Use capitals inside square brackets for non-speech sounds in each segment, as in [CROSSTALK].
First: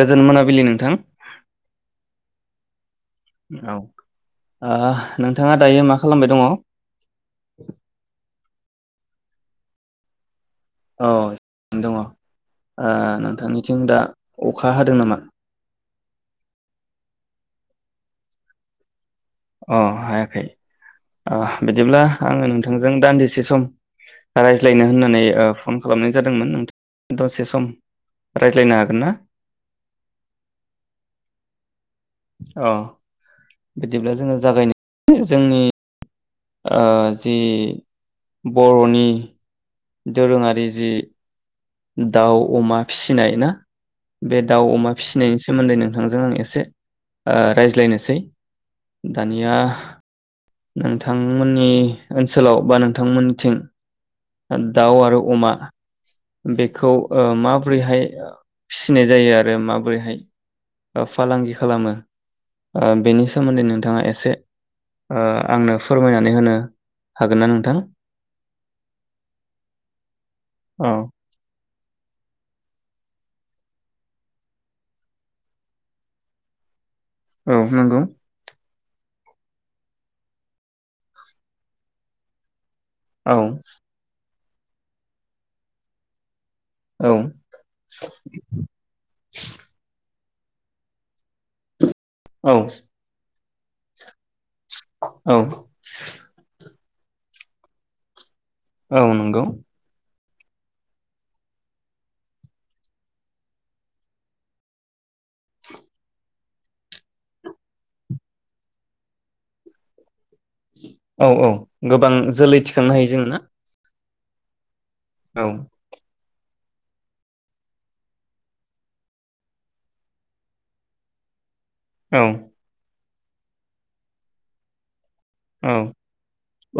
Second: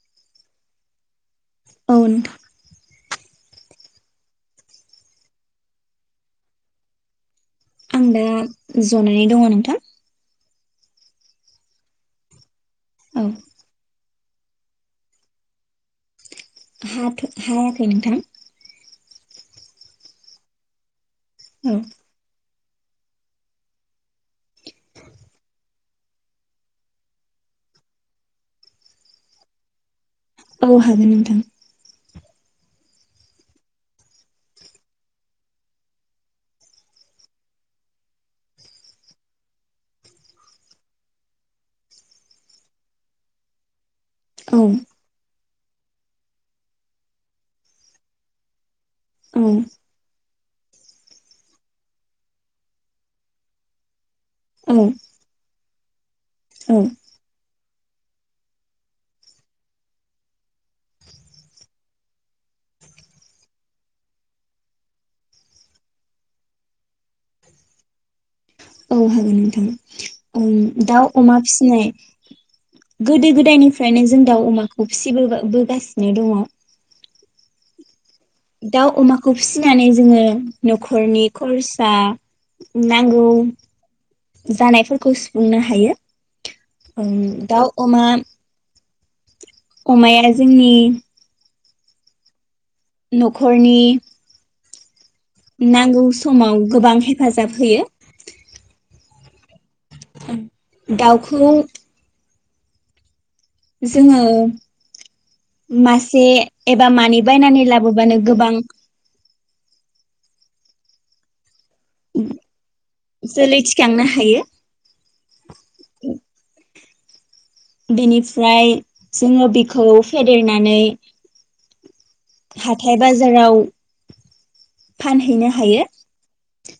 गोजोन मोनाबिलि नोंथां औ नोंथां औ ओ नोंथाङा दायो मा खालामबाय दङ। आं दा जनानै दङ नोंथां औ ज दङ ओ औ नोंथांनिथिं दा अखा हादों नामा? हाथ हायाखै नोंथां अ हायाखै अह औ बिदिब्ला आङो नों नोंथांजों दान्दिसे सम रायज्लायनो होननानै ओ फन ओ खालामनाय जादोंमोन नोंथां दसे सम रायज्लायनो हागोन ना? औ हागोन नोंथां अ बिदिब्ला जोङो जागायनो जोंनि ओ जि बर'नि दोरोङारि जि दाउ अमा फिसिनाय ना बे औ दाउ अमा फिसिनायनि सोमो सोमोन्दै नोंथांजों आं एसे ओ रायज्लायनोसै औ दानिया नोंथांमोननि ओनसोलाव बा नोंथांमोननिथिं औ दाउ आरो अमा [INAUDIBLE] औ बेखौ ओ मा बोरैहाय फिसिनाय जायो आरो माबोरैहाय ओ फालांगि खालामो ओ बेनि सोमोन्दै नोंथाङा एसे ओ आंनो फोरमायनानै होनो हागोन ना नोंथां उम औ दाउ अमा फिसिनाय गोदो गोदायनिफ्रायनो जों दाउ अमाखौ फिसिबोबा बोगासिनो दङ। औ नोंगौ दाउ अमाखौ फिसिनानै जोङो न'खरनि खरसा नांगौ औ जानायफोरखौ सुफुंनो हायो। उम औ दाउ, अमा [UNINTELLIGIBLE] अमाया जोंनि औ न'खरनि [INAUDIBLE] नांगौ समाव गोबां हेफाजाब होयो औ नंगौ दाउखौ जोङो मासे एबा मानै बायनानै लाबोबानो गोबां औ औ गोबां जोलै थिखांनो हायो जों ना जोलै थिखांनो हायो। औ बेनिफ्राय जोङो बेखौ फेदेरनानै औ हाथाय बाजाराव फानहैनो औ हायो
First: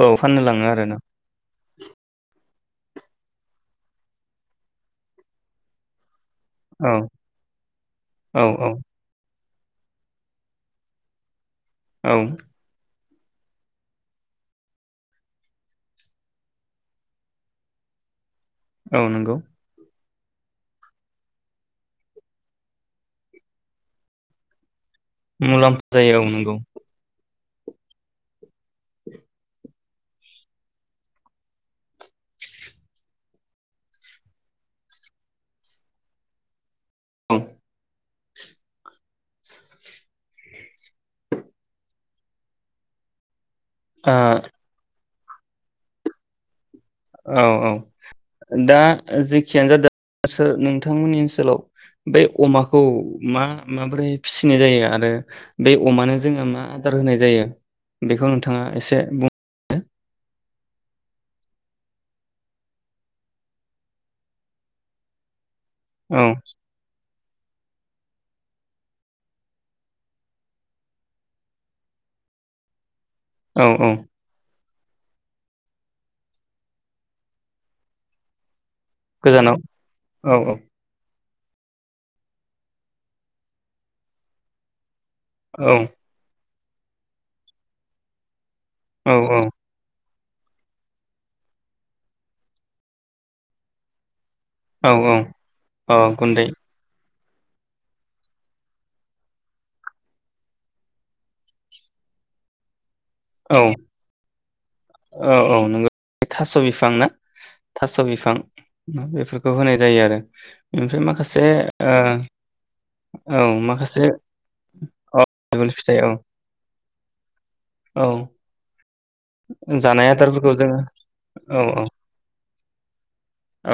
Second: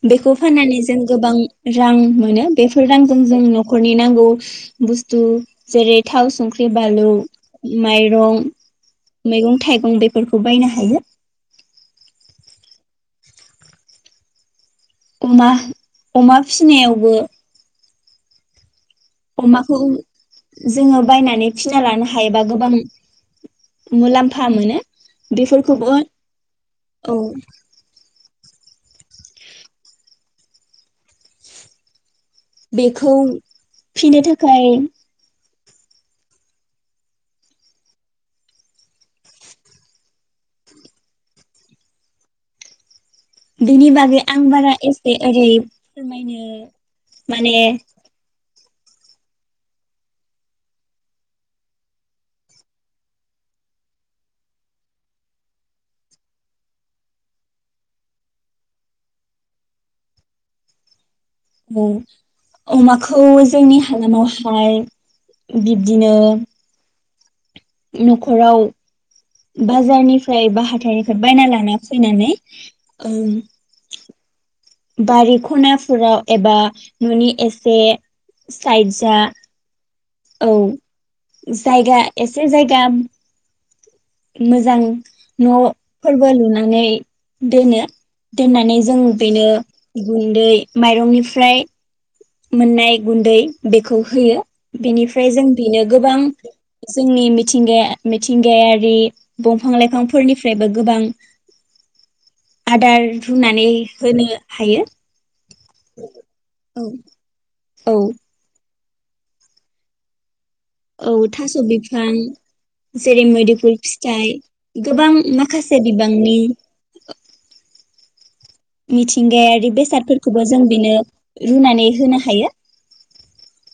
औ बेखौ फाननो लाङो फाननानै जों आरोना गोबां रां मोनो बेफोर रांजों जों न'खरनि नांगौ बुस्थु जेरै थाव संख्रि औ बालौ माइरं औ औ मैगं थाइगं बेफोरखौ बायनो हायो औ अमा अमा फिनायावबो औ नंगौ अमाखौ जोंङो बायनानै फिना लानो हायोबा गोबां मुलाम्फा मोनो मुलाम्फा बेफोरखौबो जायो औ नंगौ औ बेखौ फिनो थाखाय औ बिनि बागै आं बारा ए बे ओरै फोरमायनो औ माने औ दा जेखियानो जादों सोर नोंथांमोननि ओनसोलाव बे अमाखौ मा माबोरै फिसिनाय जायो आरो बे अमानो जोंङो मा आदार होनाय जायो बेखौ नोंथांङा एसे बुंनो ओं अमाखौ जोंनि हालामावहाय बिब्दिनो औ न'खराव बाजारनिफ्राय बा हाथाइनिफ्राय बायना लाना फैनानै ओं औ औ बारि खनाफोराव एबा न'नि एसे साइदजा गोजानाव औ औ जायगा एसे जायगा मोजां औ न'फोरबो लुनां नै दोनो दोननानै जों औ बेनो गुन्दै माइरंनिफ्राय मोननाय गुन्दै बेखौ होयो औ औ बेनिफ्राय जों बेनो औ गोबां गुन्दै जोंनि मि थिंगाया मिथिंगायारि बमफां लाइफांफोरनिफ्रायबो गोबां आदार औ बुथुमनानै होनो हायो औ औ नोंगौ थास बिफां औ ना थास' औ बिफां बेफोरखौ होनाय जायो आरो ओमफ्राय औ माखासे थास' ओ बिफां जेरै औ मैदुफुल माखासे फिथाइ गोबां औ माखासे फिथाइ औ बिबांनि औ मिथिंगायारि जानाय बेसादफोरखौबो आदारफोरखौ जों जोङो बेनो औ औ रुनानै होनो हायो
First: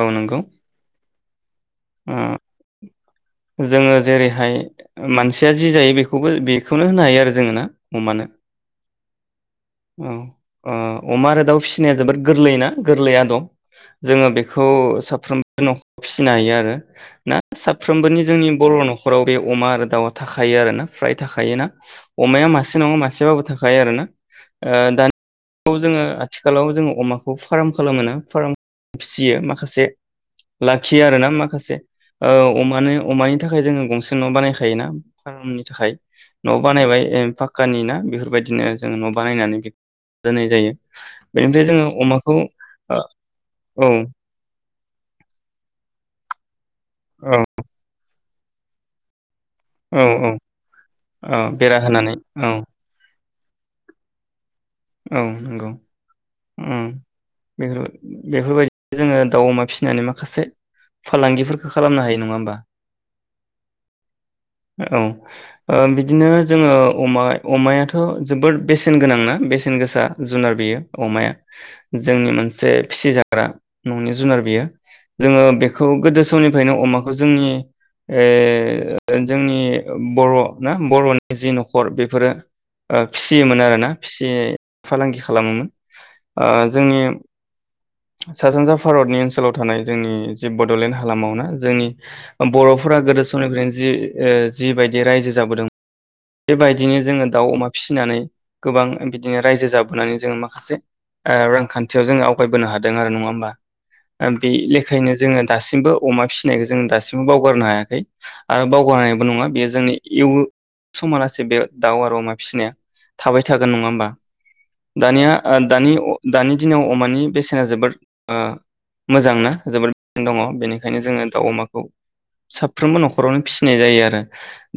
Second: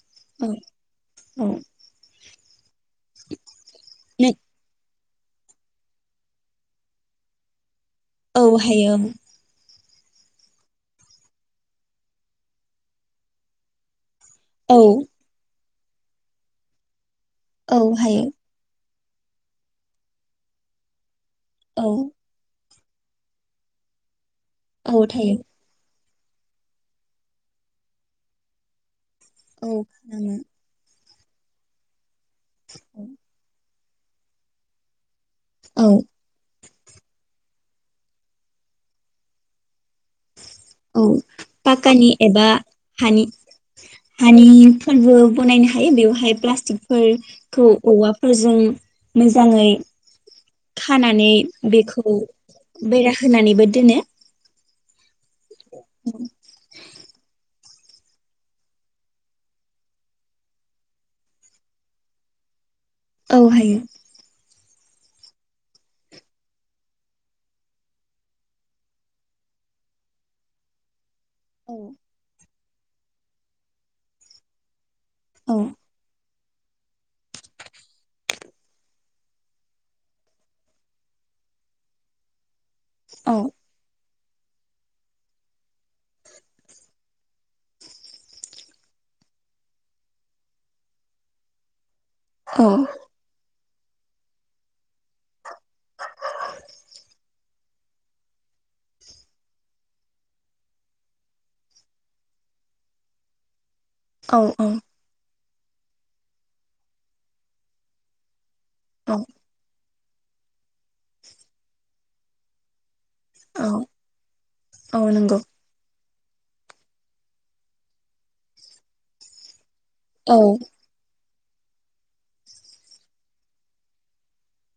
औ नंगौ औ ओ जोङो नों जेरैहाय मानसिया जि जायो बेखौबो बेखौनो होनो हायो आरो जोङो ना अमानो औ हायोम औ ओ अमा आरो दाउ फिसिनाया जोबोर गोरलै ना गोरलै आदब जोङो बेखौ औ साफ्रोम नखाव फिसिनो हायो आरो ना औ हायो साफ्रोमबोनि जोंनि बर न नखराव बे अमा आरो दाउआ थाखायो आरोना फ्राय थाखायोना औ अमाया मासे मासे नङा मासेबाबो थाखायो आरो ना ओ‌ औ दानि थायो [UNINTELLIGIBLE] जोङो आथिखालाव जोङो अमाखौ फार्म खालामो ना फार्म फिसियो औ माखासे खालामो लाखि बियो आरो ना माखासे ओ अमानो अमानि थाखाय जोङो गंसे नआव बानायखायोना नि औ थाखाय कानि ना बेफोरबायदिनो जों बानायनानै औ बेनिफ्राय जोङो पाक्कानि अमाखौ एबा हानि ओ औ हानिफोरबो बनायनो हायो बेवहाय प्लास्टिक फोर औ खौ औवा फोरजों मो मोजाङै औ औ खानानै औ बेरा होनानै बेखौ औ बेरा होनानैबो दोनो औ नंगौ ओ बेफोर बेफोरबायदि जोङो दाउ अमा फिसिनानै माखासे फालांगिफोरखौ खालामनो हायो नङा होमबा औ हायो औ ओ बिदिनो जोङो अमा अमायाथ जोबोद बेसेन गोनांना बेसेन गोसा जुनार बेयो अमाया औ जोंनि मोनसे मोनसे फिसिजाग्रा ननि जुनार बियो जोङो औ बेखौ गोदो सौनिफ्रायनो अमाखौ जोंनि ओ जोंनि बर‌ ना बरनि जि नखर बेफोरो ओ औ फिसियोमोन आरो ना फिसियै फालांगि खालामोमोन जोंनि सा सानजा भारतनि ओनसोलाव थानाय जोंनि जि बडलेण्ड हालामाव ना जोंनि औ बरफोरा गोदो समनिफ्रायनो जि ओ जिबायदि रायजो जाबोदोंमोन बेबायदिनो जोङो दाउ अमा फिसिनानै गोबां बिदिनो रायजो जाबोनानै जोङो माखासे ओ रांखान्थियाव जोङो आवगायबोनो हादों दों आरो नङा होमबा ओ बे औ एखेयनो जोङो दासिमबो अमा फिसिनायखौ जों दासिमबो बावगारनो हायाखै आरो औ बावगारायबो नङा बेयो जोंनि एवो समालासै बे दाउ आरो अमा फिसिनाया थाबाय औ थागोन नङा होमबा औ दानिया नंगौ आ दानि अ दानि दिनाव अमानि बेसे जोबोर ओ मोजांना जोबोर औ दङ बेनिखायनो जोङो दाउ अमाखौ साफ्रोमबो नखरावनो फिसिनाय जायो आरो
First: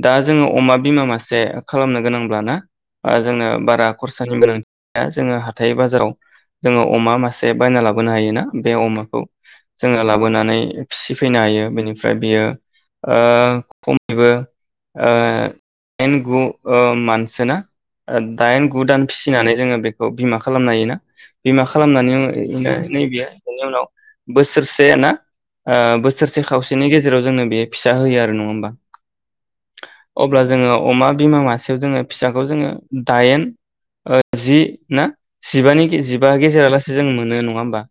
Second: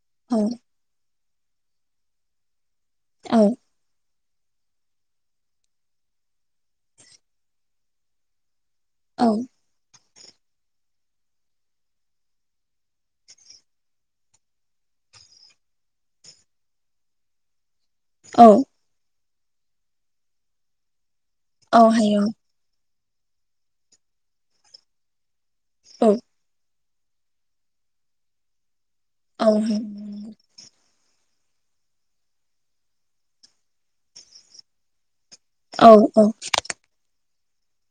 दा औ जोङो अमा बिमा मासे जे खालामनो गोनांब्ला ना ओ जोनो औ बारा खरसानि गोनांथिया जोङो हाथाय बाजाराव जोङो अमा मासे ए बायना लाबोनो हायो ना बे अमाखौ औ जोङो लाबो बोनानै फिसिफैनो हायो बेनिफ्राय बियो ओ खमैबोओ इन गु मानसोना ओ औ दाइन गु दान फिसिनानै जोङो बेखौ बिमा खालामनो हायो ना बिमा औ खालामनानै हायो [UNINTELLIGIBLE] ओ नैबे बेनि उनाव बोसोरसे ना ओ औ बोसोरसे खावसे बिनि गेजेराव जोंनो बे फिसा होयो आरो नङा होमबा औ अब्ला जोङो अमा बिमा मासेयाव जोङो फिसाखौ जोङो दाइन ओ जि ना जिबानि गे औ औ जिबा गेजेरालासै मोनो नङा होनोमबा।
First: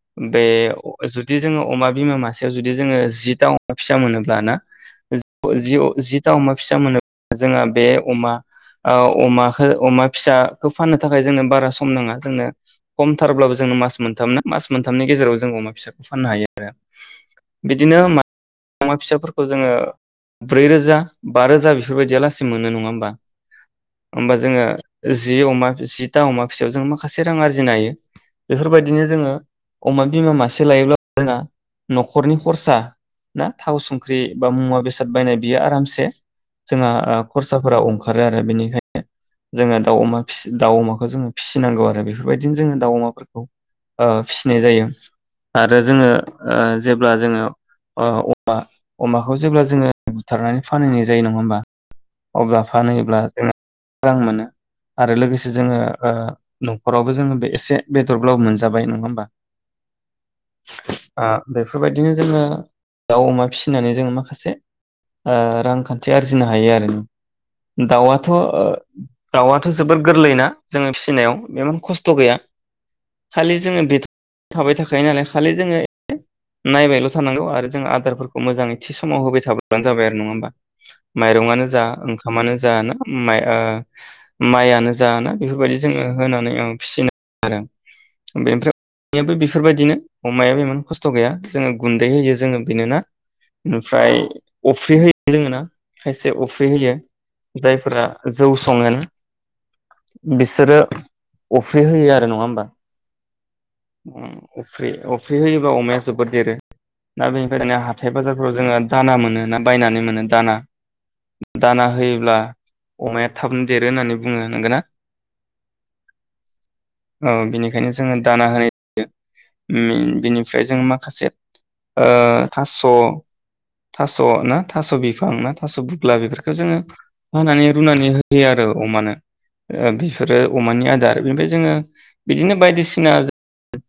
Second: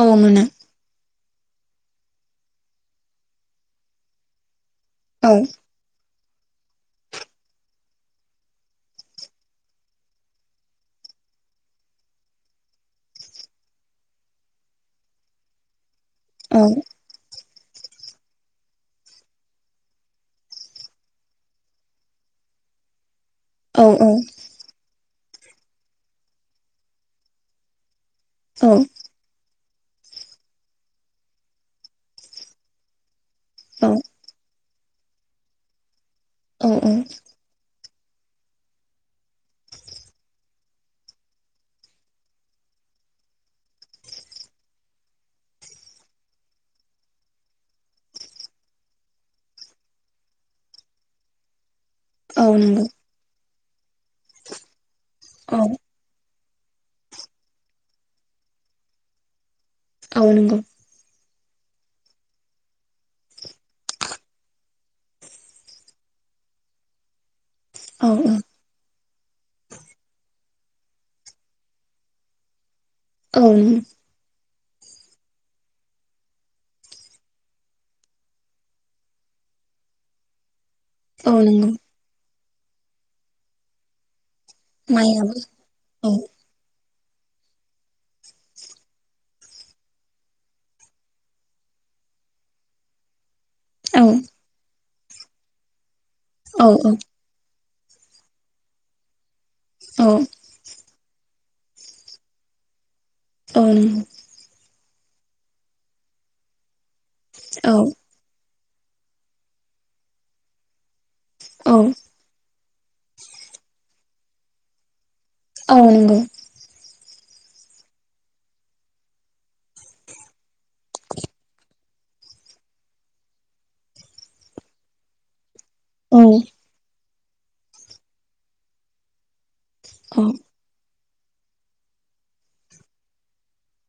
औ मोनो बे अ जो। बि जुदि जोङो अमा बिमा मासेयाव जुदि जोङो जिथा अमा फिसा मोनोब्ल ना। औ जिअ जिअ जि। दा अमा फिसा मोनोब्ला जोंहा बे अमा अमखौ अमा फिसाखौ फाननो थाखाय जोंनो बारा सम नाङा जोंनो खम थारब्लाबो जों मास मोनथाम ना मास मोनथामनि गेजेराव जोंङो अमा फिसाखौ फाननो हायो औ आरो। बिदिनो मा अमा फिसाफोरखौ जोङो ब्रैरोजा बा रोजा बेफोरबायदि आलासि मोनो नङा होमबा। औ होमबा जोङो जि अमा जिथा अमा फिसायाव जों माखासे रां आरजिनो हायो। बेफोरबायदिनो जोङो अमा बिमा मासे लायोब्ला जोंहा नखरनि खरसा ना थाव औ संख्रि बा मुवा बे साद बायनाय बियो आरामसे औ जोंहा ओ खरसाफोरा अंखा ओंखारो आरो बेनिखायनो जोङो दाउ अमा फिस दाउ अमाखौ जोङो फिसिनांगौ आरो बेफोरबायदिनो जोङो दाउ अमाफोरखौ ओ फिसिनाय जायो आरो जोङो ओ जेब्ला जोङो ओ अमा अमाखौ जेब्ला जोङो बुथारनानै फानहैनाय जायो नङा होमबा। औ अब्ला नंगौ फानहैब्ला जों आ मोनो आरो लोगोसे औ जोङो ओ न'खराव बो जोङो बेस एसे बेदरब्लाबो मोनजाबाय नङा होमबा। ओ नोंगौ। ओ बेफोरबायदिनो जोङो दाउ अमा फिसिनानै जोङो माखासे ओ रांखान्थि आरजिनो हायो आरो। औ दाउआथ ओ दाउआथ जबोर गोरलैना? जोङो फिसिनायाव बेमोन खस्थ गैया औ खालि नंगौ जोङो बे थाबाय थाखायो नालाय खालि जोङो नायबायल थानांगौ आरो जों आदारफोरखौ मोजाङै थि समाव होबाय थाब्लानो जाबाय आरो नङा होमबा। औ माइरंआनो नंगौ जा ओंखामानो जाना उम माइ ओ माइआनो जाना माइयाबो बेफोरबायदि जोङो औ होनानै फिसिनो आरो बेनिफ्राय [UNINTELLIGIBLE] बेनिफ्राय बेफोरबायदिनो अमायाबो इमान खस्थ गैया जोङो गुन्दै होयो जोङो बेनोना औ ओमफ्राय अफ्रि होयो। जोङो ना खायसे अफ्रि औ होयो। जायफोरा जौ सङो ना औ बिसोरो अ फ्रि होयो आरो नङा होमबा? औ नंगौ। फ्रि अफ्रि होयोबा अमाया जोबोद देरो। ना बेनिफाय औ [UNINTELLIGIBLE] हाथाइ बाजार फोराव जोंङो दाना मोनो ना बायनानै मोनो दाना। औ दाना होयोब्ला अमाया थाबनो देरो होननानै बुंङो नोंगोना? औ नंगौ। औ बिनिखायनो जोङो दाना होयो [UNINTELLIGIBLE] बिनिफ्राय जों माखासे ओ थास' थास' ना थास' बिफां ना थास' बुग्ला औ नंगौ औ बेफोरखो जोङो हानानै रुनानै होयो आरो अमानो। ओ बिफोरो अमानि आद बेनिफाय जोङो बिदिनो बायदिसिना [UNINTELLIGIBLE]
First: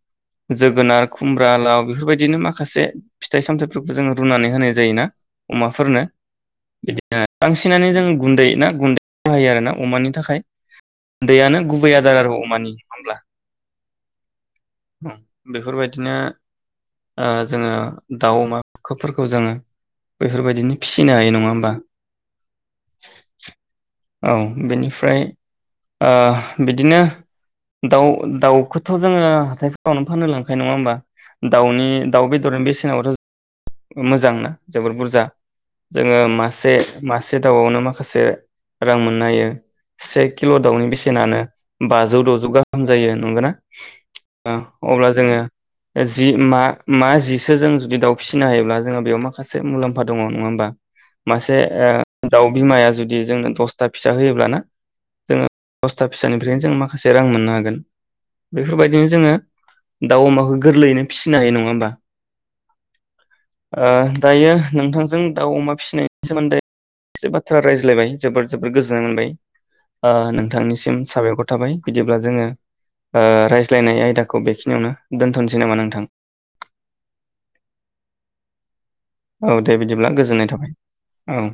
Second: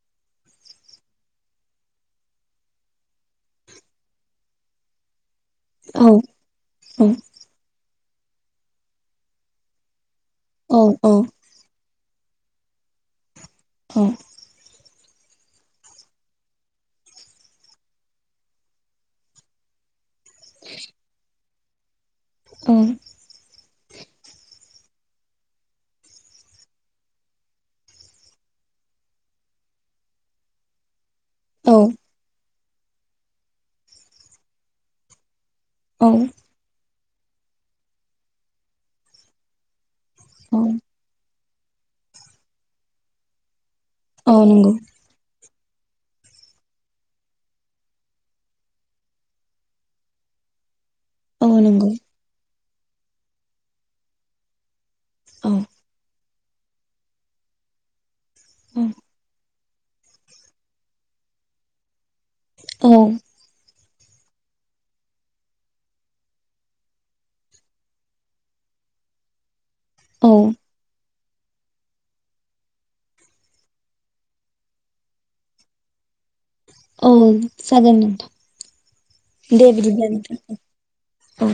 जोगोनार खुमब्रा लाव बेफोरबायदिनो माखासे फिथाइ सामथाइफोरखौ जोङो रुनानै होनाय जायोना। अमाफोरनो [UNINTELLIGIBLE] नंगौ बांसिनानो जों गुन्दै ना गुन्दै बाहायो आरोना अमानि थाख औ औ [UNINTELLIGIBLE] गुन्दैयानो गुबै आ [UNINTELLIGIBLE] अमानि होमब्ला। औ बेफोरबायदिनो ओ जोङो दाउ अमाखो फोरखौ जोङो बेफोरबायदिनो फिसिनो हायो नङा होमबा? औ औ बेनिफ्राय ओ बिदिनो दाउ दाउखौथ' जोङो थाइफोरावनो फाननो लांखायो नङा होमबा? दाउनि दाउ बेदरनि बेसे [UNINTELLIGIBLE] मोजांना जोबोर बुरजा। जोङो मासे मासे दाउआवनो माखासे रां मोननो हायो। से किल' दाउनि बेसेनानो बाजौ द'जौ गाहाम जायो नंगोना? ओ अब्ला जोङो जि मा मा जिसो जों जुदि दाउ फिसिनो हायोब्ला जोंहा बेयाव माखासे मुलामफा दङ नङा होमबा? मासे ओ दाउ बिमाया जुदि जोंनो दसथा फिसा होयोब्ला ना? जोङो दस्था फिसानिफ्रायनो जों माखासे रां मोननो हागोन। बेफोरबायदिनो जोङो दाउ अमाखौ गोरलैयैनो फिसिनो हायो नङा होमबा? औ ओ दायो नोंथांजों दाउ अमा फिसिनायनि सोमोन्दै एसे बाथ्रा रायज्लायबाय जोबोर जोबोर गोजोननाय मोनबाय। ओ नोंथांनिसिम साबायखर थाबाय बिदिब्ला जोङो ओ रायज्लायनाय आयदाखौ बेखिनियावनो दोन्थनोसै नामा नोंथां? औ जागोन नोंथां औ दे बिदिब्ला गोजोननाय थाबाय नोंथां औ।